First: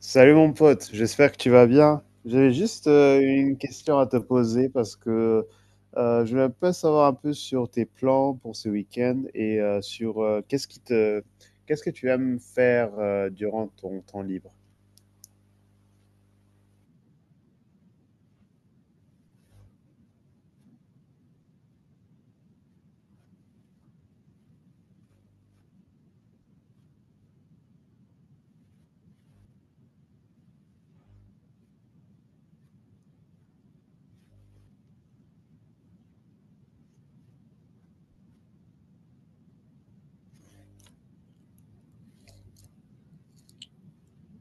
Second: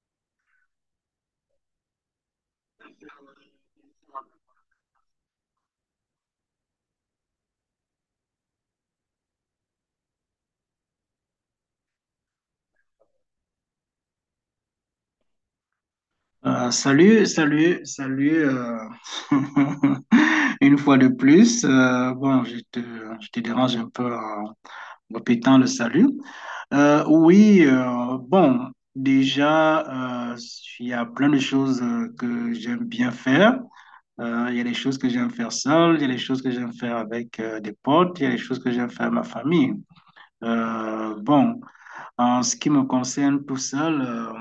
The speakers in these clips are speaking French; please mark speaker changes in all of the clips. Speaker 1: Salut mon pote, j'espère que tu vas bien. J'avais juste une question à te poser parce que je voulais un peu savoir un peu sur tes plans pour ce week-end et sur qu'est-ce que tu aimes faire durant ton temps libre.
Speaker 2: Salut, salut, salut. Une fois de plus, bon, je te dérange un peu en répétant le salut. Oui, bon, déjà, il y a plein de choses que j'aime bien faire. Il y a des choses que j'aime faire seul, il y a des choses que j'aime faire avec des potes, il y a des choses que j'aime faire avec ma famille. Euh, bon. En ce qui me concerne tout seul,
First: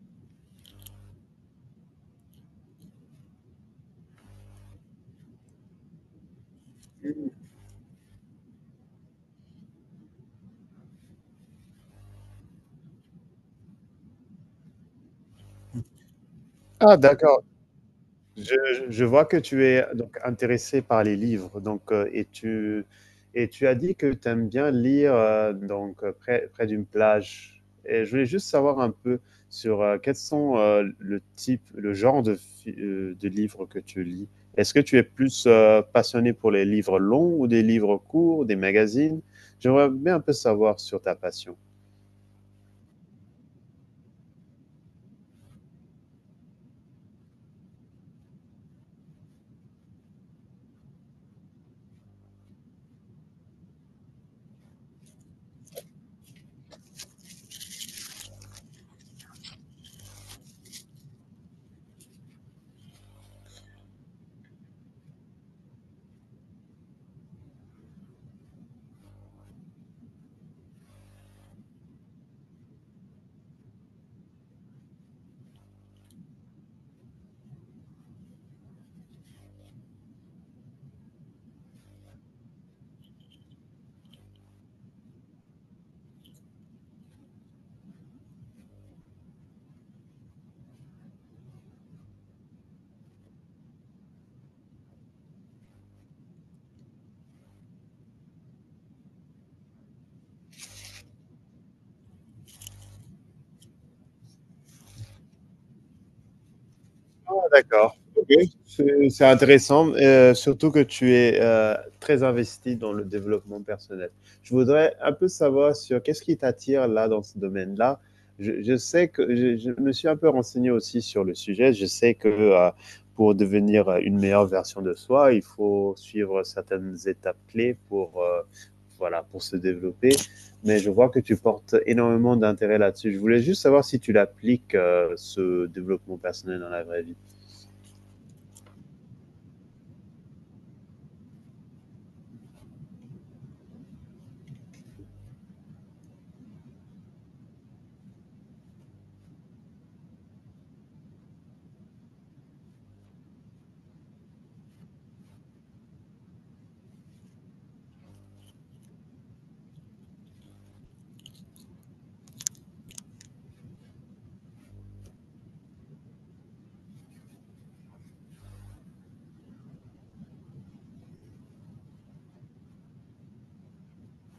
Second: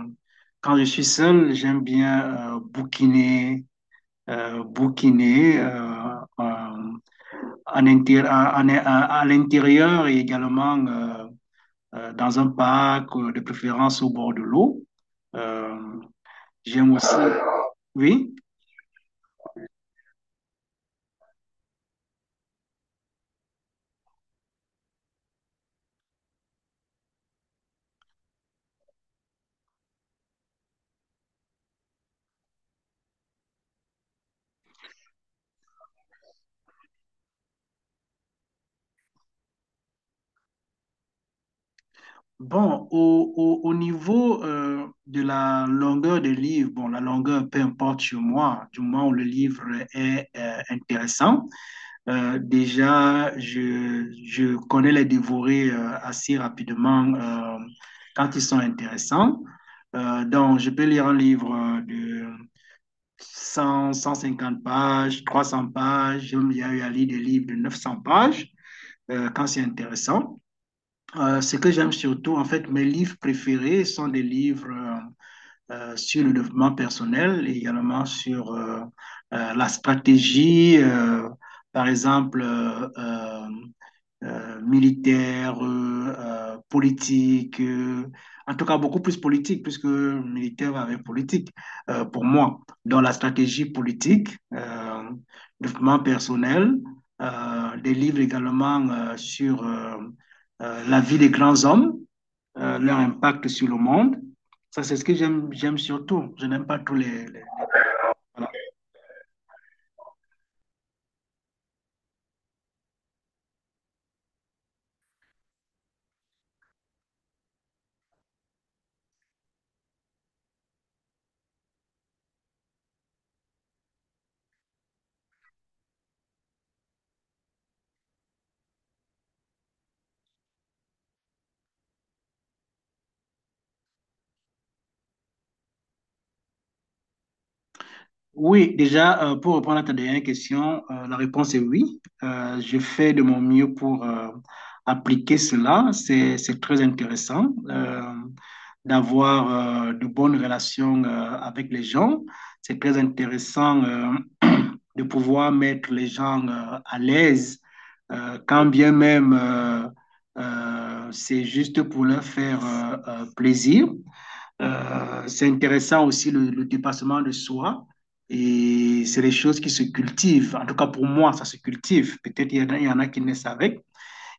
Speaker 2: quand je suis seul, j'aime bien bouquiner, bouquiner en intér- en- en- à l'intérieur et également dans un parc, de préférence au bord de l'eau. Euh, J'aime
Speaker 1: Ah
Speaker 2: aussi,
Speaker 1: d'accord.
Speaker 2: oui.
Speaker 1: Je, je vois que tu es donc intéressé par les livres, donc et tu as dit que tu aimes bien lire, donc près d'une plage. Et je voulais juste savoir un peu sur quels sont le genre de livres que tu lis. Est-ce que tu es plus passionné pour les livres longs ou des livres courts, des magazines? J'aimerais bien un peu savoir sur ta passion.
Speaker 2: Bon, au niveau de la longueur des livres, bon, la longueur, peu importe chez moi, du moment où le livre est intéressant. Déjà, je connais les dévorés assez rapidement quand ils sont intéressants. Donc, je peux lire un livre de 100, 150 pages, 300 pages. Il y a eu à lire des livres de 900 pages quand c'est intéressant. Ce que j'aime surtout, en fait, mes livres préférés sont des livres sur le développement personnel et également sur la stratégie, par exemple, militaire, politique, en tout cas beaucoup plus politique, puisque militaire avec politique, pour moi, dans la stratégie politique, développement personnel, des livres également sur la vie des grands hommes, leur impact sur le monde. Ça, c'est ce que j'aime, j'aime surtout. Je n'aime pas tous
Speaker 1: Ah,
Speaker 2: voilà.
Speaker 1: d'accord. OK. C'est intéressant, surtout que tu es, très investi dans le développement personnel. Je voudrais un peu savoir sur qu'est-ce qui t'attire là, dans ce domaine-là? Je sais que je me suis un peu renseigné aussi sur le sujet. Je sais que, pour devenir, une meilleure version de soi, il faut suivre certaines étapes clés pour, voilà, pour se développer. Mais je vois que tu portes énormément d'intérêt là-dessus. Je voulais juste savoir si tu l'appliques, ce développement personnel dans la vraie vie?
Speaker 2: Oui, déjà, pour répondre à ta dernière question, la réponse est oui. Je fais de mon mieux pour appliquer cela. C'est très intéressant d'avoir de bonnes relations avec les gens. C'est très intéressant de pouvoir mettre les gens à l'aise, quand bien même c'est juste pour leur faire plaisir. C'est intéressant aussi le dépassement de soi. Et c'est des choses qui se cultivent. En tout cas, pour moi, ça se cultive. Peut-être il y en a, il y en a qui naissent avec.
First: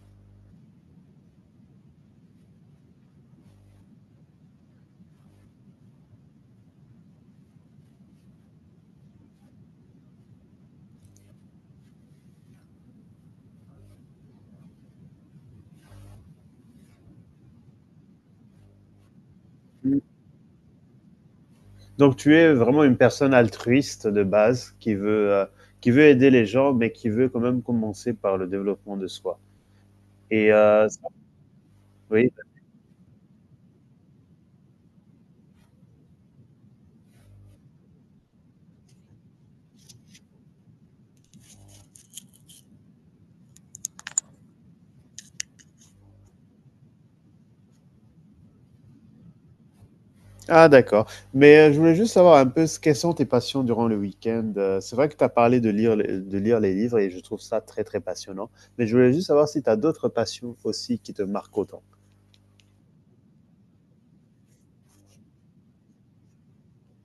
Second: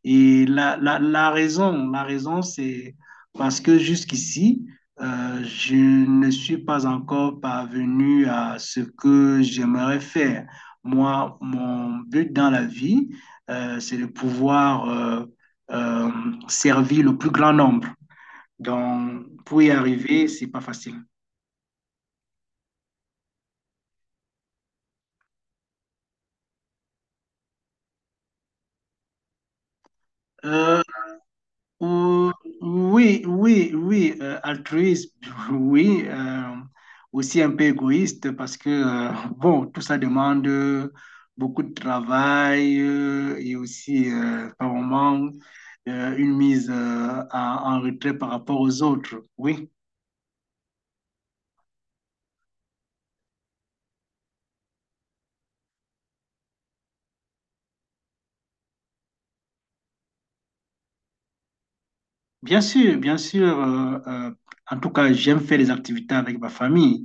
Speaker 2: Et la raison, c'est parce que jusqu'ici, je ne suis pas encore parvenu à ce que j'aimerais faire. Moi, mon but dans la vie, c'est de pouvoir euh, servir le plus grand nombre. Donc, pour y
Speaker 1: Mm.
Speaker 2: arriver, c'est pas facile.
Speaker 1: Donc tu es vraiment une personne altruiste de base qui veut aider les gens, mais qui veut quand même commencer par le développement de soi. Et
Speaker 2: Euh,
Speaker 1: ça oui.
Speaker 2: ou- oui, oui, oui, altruiste, oui, aussi un peu égoïste parce que, bon, tout ça demande beaucoup de travail et aussi, par moment, une mise en en retrait par rapport aux autres, oui.
Speaker 1: Ah d'accord. Mais, je voulais juste savoir un peu, ce quelles sont tes passions durant le week-end? C'est vrai que tu as parlé de lire les livres et je trouve ça très, très passionnant. Mais je voulais juste savoir si tu as d'autres passions aussi qui te marquent autant?
Speaker 2: Bien sûr, bien sûr. En tout cas, j'aime faire des activités avec ma famille.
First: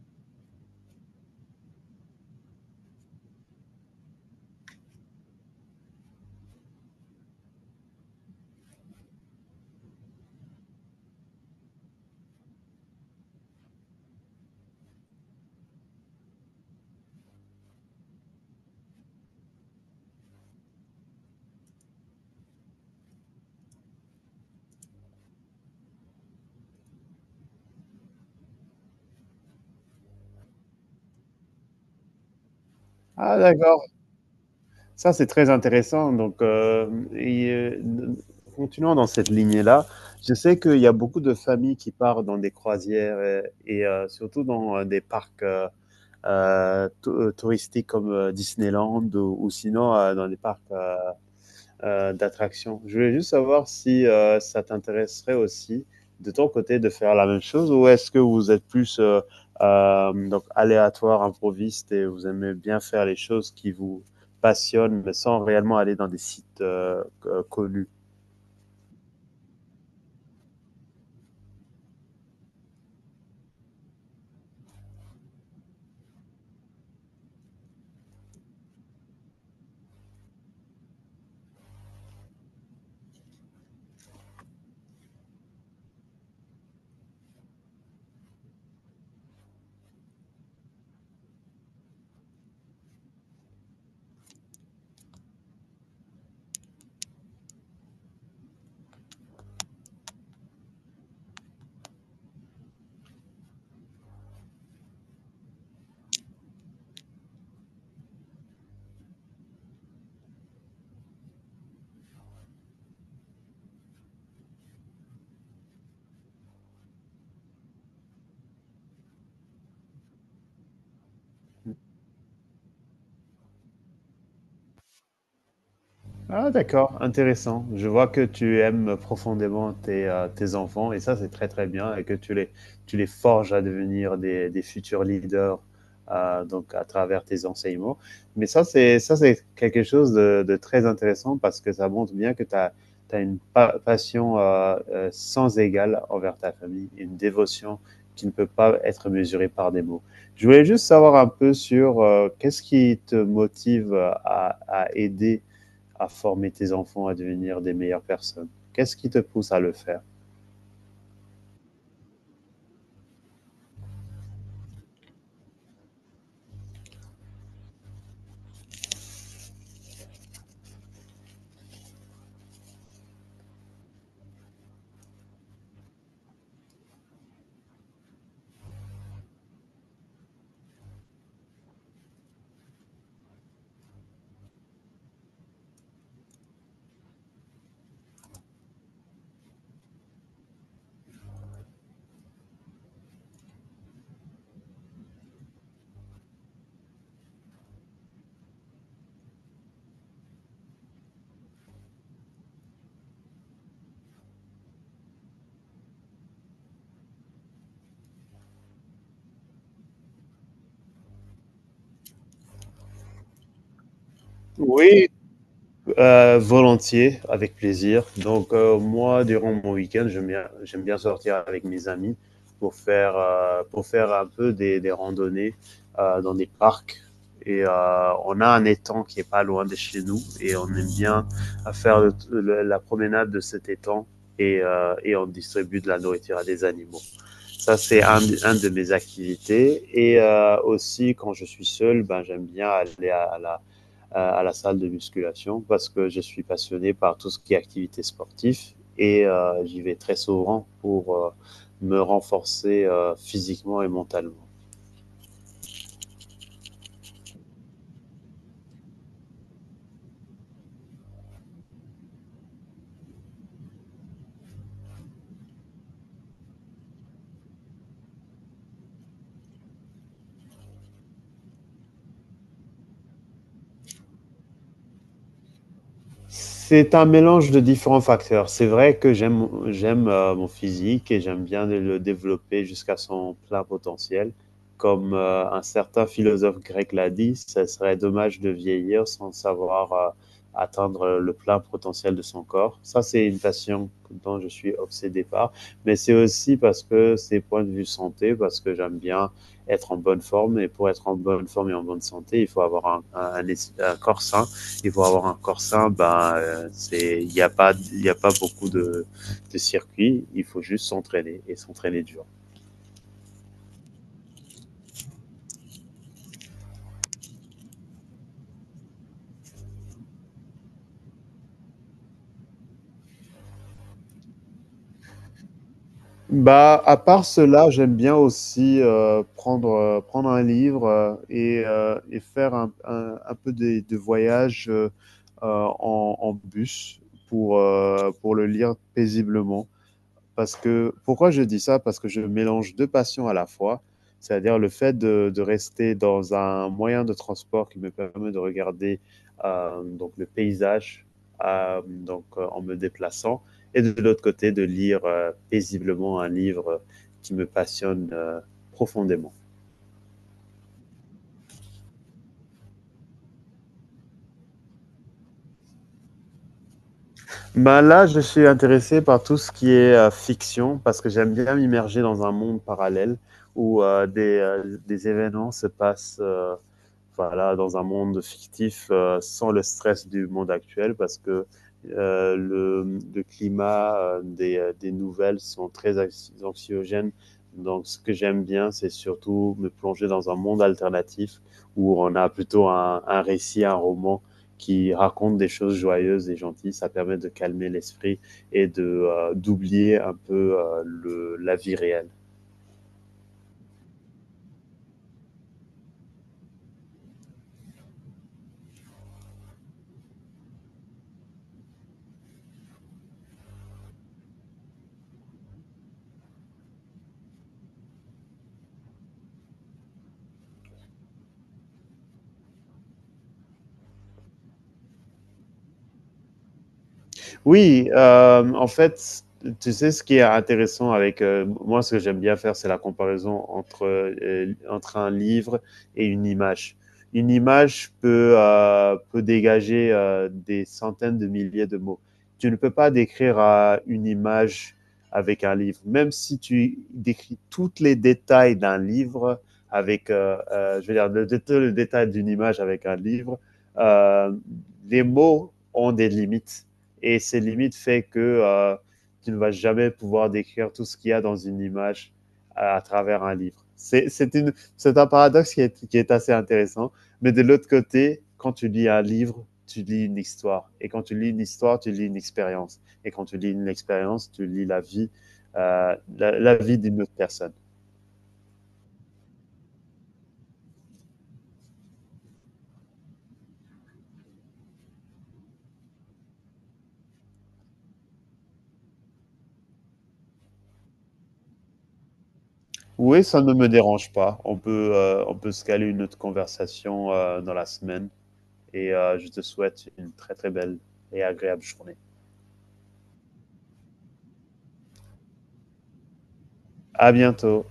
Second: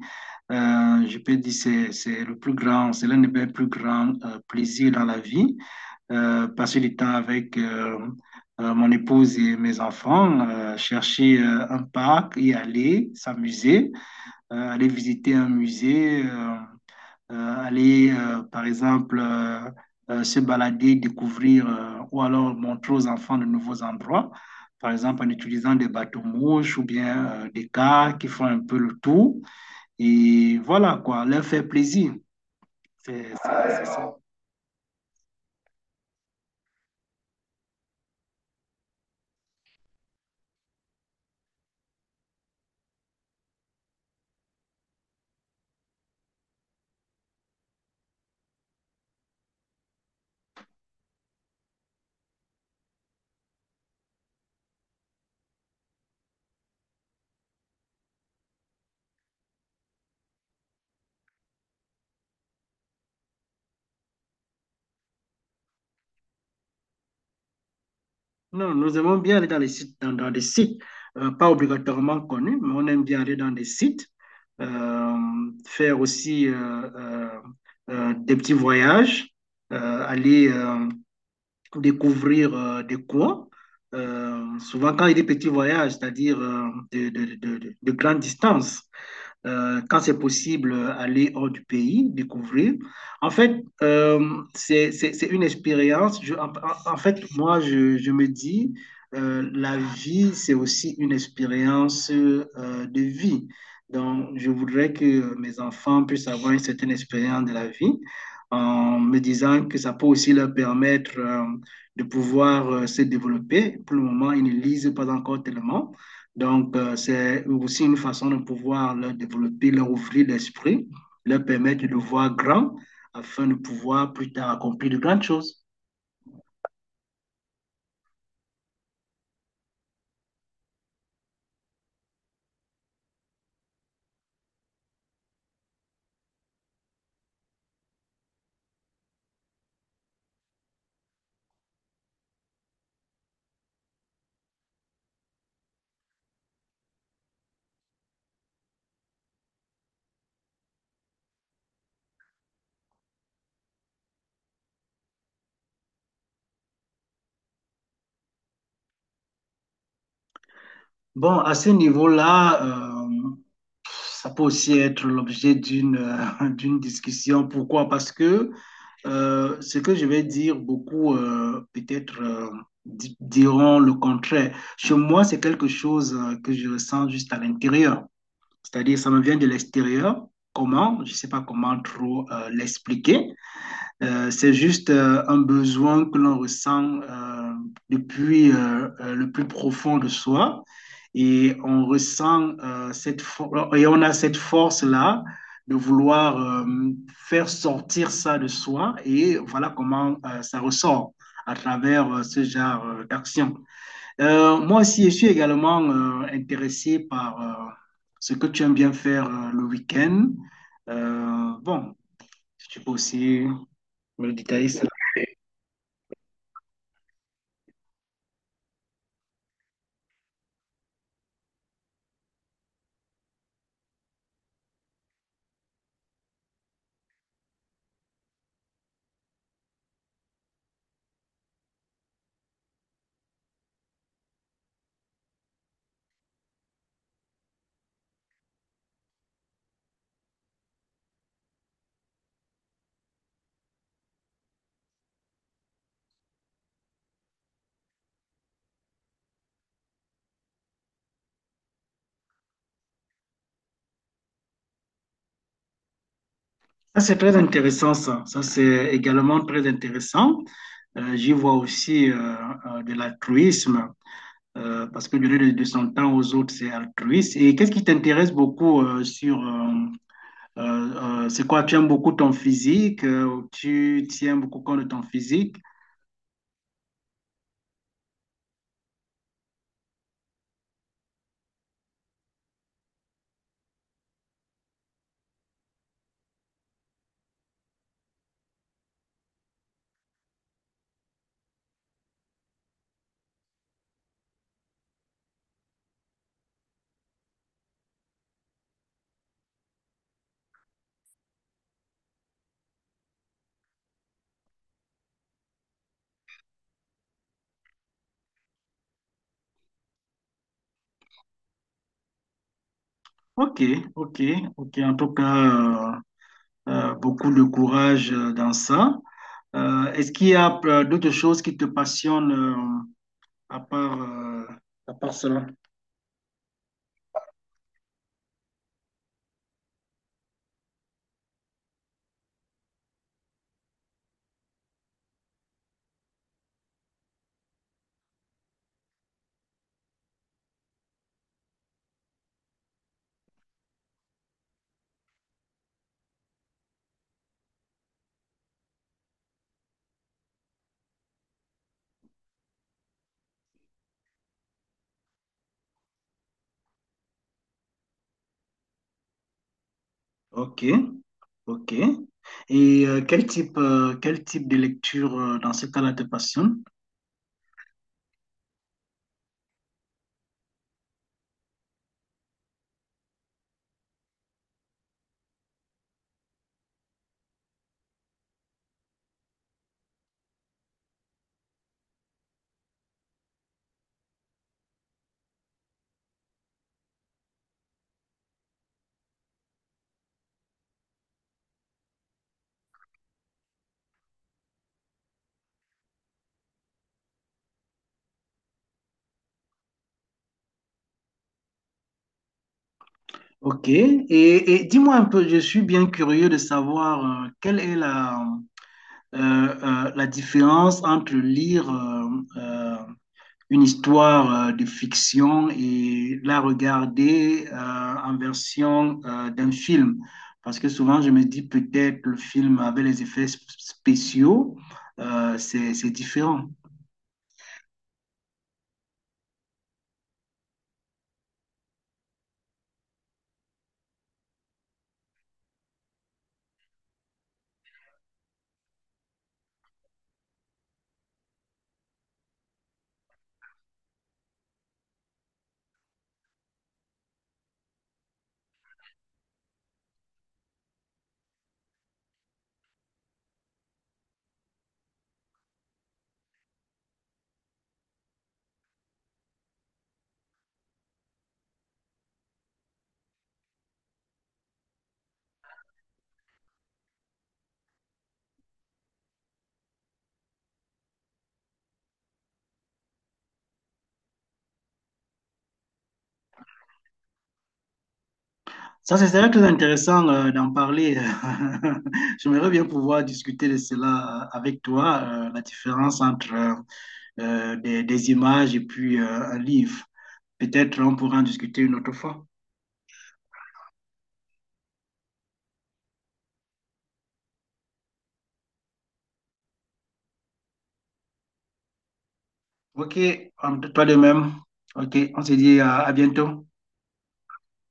Speaker 2: Je peux dire c'est le plus grand, c'est l'un des mes plus grands plaisirs dans la vie. Passer du temps avec mon épouse et mes enfants, chercher un parc, y aller, s'amuser, aller visiter un musée. Aller, par exemple, se balader, découvrir ou alors montrer aux enfants de nouveaux endroits, par exemple en utilisant des bateaux-mouches ou bien des cars qui font un peu le tour. Et voilà quoi, leur faire plaisir.
Speaker 1: Ah
Speaker 2: C'est
Speaker 1: d'accord.
Speaker 2: ça.
Speaker 1: Ça, c'est très intéressant. Donc, et, continuons dans cette lignée-là. Je sais qu'il y a beaucoup de familles qui partent dans des croisières et, surtout dans des parcs touristiques comme Disneyland ou sinon dans des parcs d'attraction. Je voulais juste savoir si ça t'intéresserait aussi de ton côté de faire la même chose, ou est-ce que vous êtes plus donc aléatoire, improviste, et vous aimez bien faire les choses qui vous passionnent mais sans réellement aller dans des sites connus.
Speaker 2: Non, nous aimons bien aller dans les sites, dans des sites, pas obligatoirement connus, mais on aime bien aller dans des sites, euh, faire aussi des petits voyages, aller découvrir des coins. Souvent quand il y a des petits voyages, c'est-à-dire de grandes distances quand c'est possible, aller hors du pays, découvrir. En fait, euh, c'est une expérience. Moi, je me dis, la vie, c'est aussi une expérience de vie. Donc, je voudrais que mes enfants puissent avoir une certaine expérience de la vie en me disant que ça peut aussi leur permettre de pouvoir se développer. Pour le moment, ils ne lisent pas encore tellement. Donc, c'est aussi une façon de pouvoir leur développer, leur ouvrir l'esprit, leur permettre de voir grand afin de pouvoir plus tard accomplir de grandes choses.
Speaker 1: Ah, d'accord, intéressant. Je vois que tu aimes profondément tes, tes enfants et ça, c'est très très bien, et que tu les forges à devenir des futurs leaders donc à travers tes enseignements. Mais ça, c'est quelque chose de très intéressant parce que ça montre bien que tu as, une passion sans égale envers ta famille, une dévotion qui ne peut pas être mesurée par des mots. Je voulais juste savoir un peu sur qu'est-ce qui te motive à aider à former tes enfants à devenir des meilleures personnes. Qu'est-ce qui te pousse à le faire?
Speaker 2: Bon, à ce niveau-là, ça peut aussi être l'objet d'une d'une discussion. Pourquoi? Parce que ce que je vais dire, beaucoup peut-être diront le contraire. Chez moi, c'est quelque chose que je ressens juste à l'intérieur. C'est-à-dire, ça me vient de l'extérieur. Comment? Je ne sais pas comment trop l'expliquer. C'est juste un besoin que l'on ressent depuis le plus profond de soi. Et on ressent et on a cette force-là de vouloir faire sortir ça de soi. Et voilà comment ça ressort à travers ce genre d'action. Moi aussi, je suis également intéressé par ce que tu aimes bien faire le week-end. Bon, si tu peux aussi me détailler cela.
Speaker 1: Oui, volontiers, avec plaisir. Donc, moi, durant mon week-end, j'aime bien sortir avec mes amis pour faire un peu des randonnées dans des parcs. Et on a un étang qui est pas loin de chez nous et on aime bien à faire la promenade de cet étang et on distribue de la nourriture à des animaux. Ça, c'est un de mes activités. Et aussi, quand je suis seul, ben, j'aime bien aller à la salle de musculation parce que je suis passionné par tout ce qui est activité sportive et j'y vais très souvent pour me renforcer physiquement et mentalement.
Speaker 2: Ça, c'est très intéressant, ça. Ça, c'est également très intéressant. J'y vois aussi de l'altruisme, parce que donner de son temps aux autres, c'est altruiste. Et qu'est-ce qui t'intéresse beaucoup c'est quoi, tu aimes beaucoup ton physique, tu tiens beaucoup compte de ton physique.
Speaker 1: C'est un mélange de différents facteurs. C'est vrai que j'aime mon physique et j'aime bien le développer jusqu'à son plein potentiel. Comme un certain philosophe grec l'a dit, ça serait dommage de vieillir sans savoir atteindre le plein potentiel de son corps. Ça, c'est une passion dont je suis obsédé par, mais c'est aussi parce que c'est point de vue santé, parce que j'aime bien être en bonne forme, et pour être en bonne forme et en bonne santé, il faut avoir un, un corps sain qu'ils vont avoir encore ça, ben, c'est, il y a pas beaucoup de circuits. Il faut juste s'entraîner et s'entraîner dur.
Speaker 2: Ok, ok, ok. En tout cas, beaucoup de courage dans ça. Est-ce qu'il y a d'autres choses qui te passionnent à part, euh, à part cela?
Speaker 1: Bah, à part cela, j'aime bien aussi prendre un livre et faire un peu voyage en, en bus pour le lire paisiblement. Parce que, pourquoi je dis ça? Parce que je mélange 2 passions à la fois, c'est-à-dire le fait de rester dans un moyen de transport qui me permet de regarder, hem, donc le paysage, hem, donc en me déplaçant, et de l'autre côté de lire, paisiblement un livre, qui me passionne, profondément.
Speaker 2: Ok, ok. Et quel type de lecture dans ce cas-là te passionne?
Speaker 1: Ben, là, je suis intéressé par tout ce qui est, fiction, parce que j'aime bien m'immerger dans un monde parallèle où, des événements se passent, voilà, dans un monde fictif sans le stress du monde actuel, parce que le climat des nouvelles sont très anxiogènes. Donc ce que j'aime bien, c'est surtout me plonger dans un monde alternatif où on a plutôt un récit, un roman qui raconte des choses joyeuses et gentilles. Ça permet de calmer l'esprit et de d'oublier un peu le, la vie réelle.
Speaker 2: Ok. Et dis-moi un peu, je suis bien curieux de savoir quelle est la, la différence entre lire euh, une histoire de fiction et la regarder en version d'un film. Parce que souvent, je me dis peut-être le film avec les spéciaux, c'est différent.
Speaker 1: Oui, en fait, tu sais, ce qui est intéressant avec moi, ce que j'aime bien faire, c'est la comparaison entre, entre un livre et une image. Une image peut, peut dégager des centaines de milliers de mots. Tu ne peux pas décrire une image avec un livre. Même si tu décris tous les détails d'un livre avec, je veux dire, tout le détail d'une image avec un livre, euh, les mots ont des limites. Et ces limites fait que tu ne vas jamais pouvoir décrire tout ce qu'il y a dans une image à travers un livre. C'est un paradoxe qui est assez intéressant. Mais de l'autre côté, quand tu lis un livre, tu lis une histoire. Et quand tu lis une histoire, tu lis une expérience. Et quand tu lis une expérience, tu lis la vie, la, la vie d'une autre personne.
Speaker 2: Ça, c'est serait très intéressant d'en parler. J'aimerais bien pouvoir discuter de cela avec toi, la différence entre des images et puis un livre. Peut-être on pourra en discuter une autre fois.
Speaker 1: Oui, ça ne me dérange pas. On peut se caler une autre conversation dans la semaine. Et je te souhaite une très très belle et agréable journée.
Speaker 2: Ok, toi de même. Ok, on se dit à bientôt.
Speaker 1: À bientôt.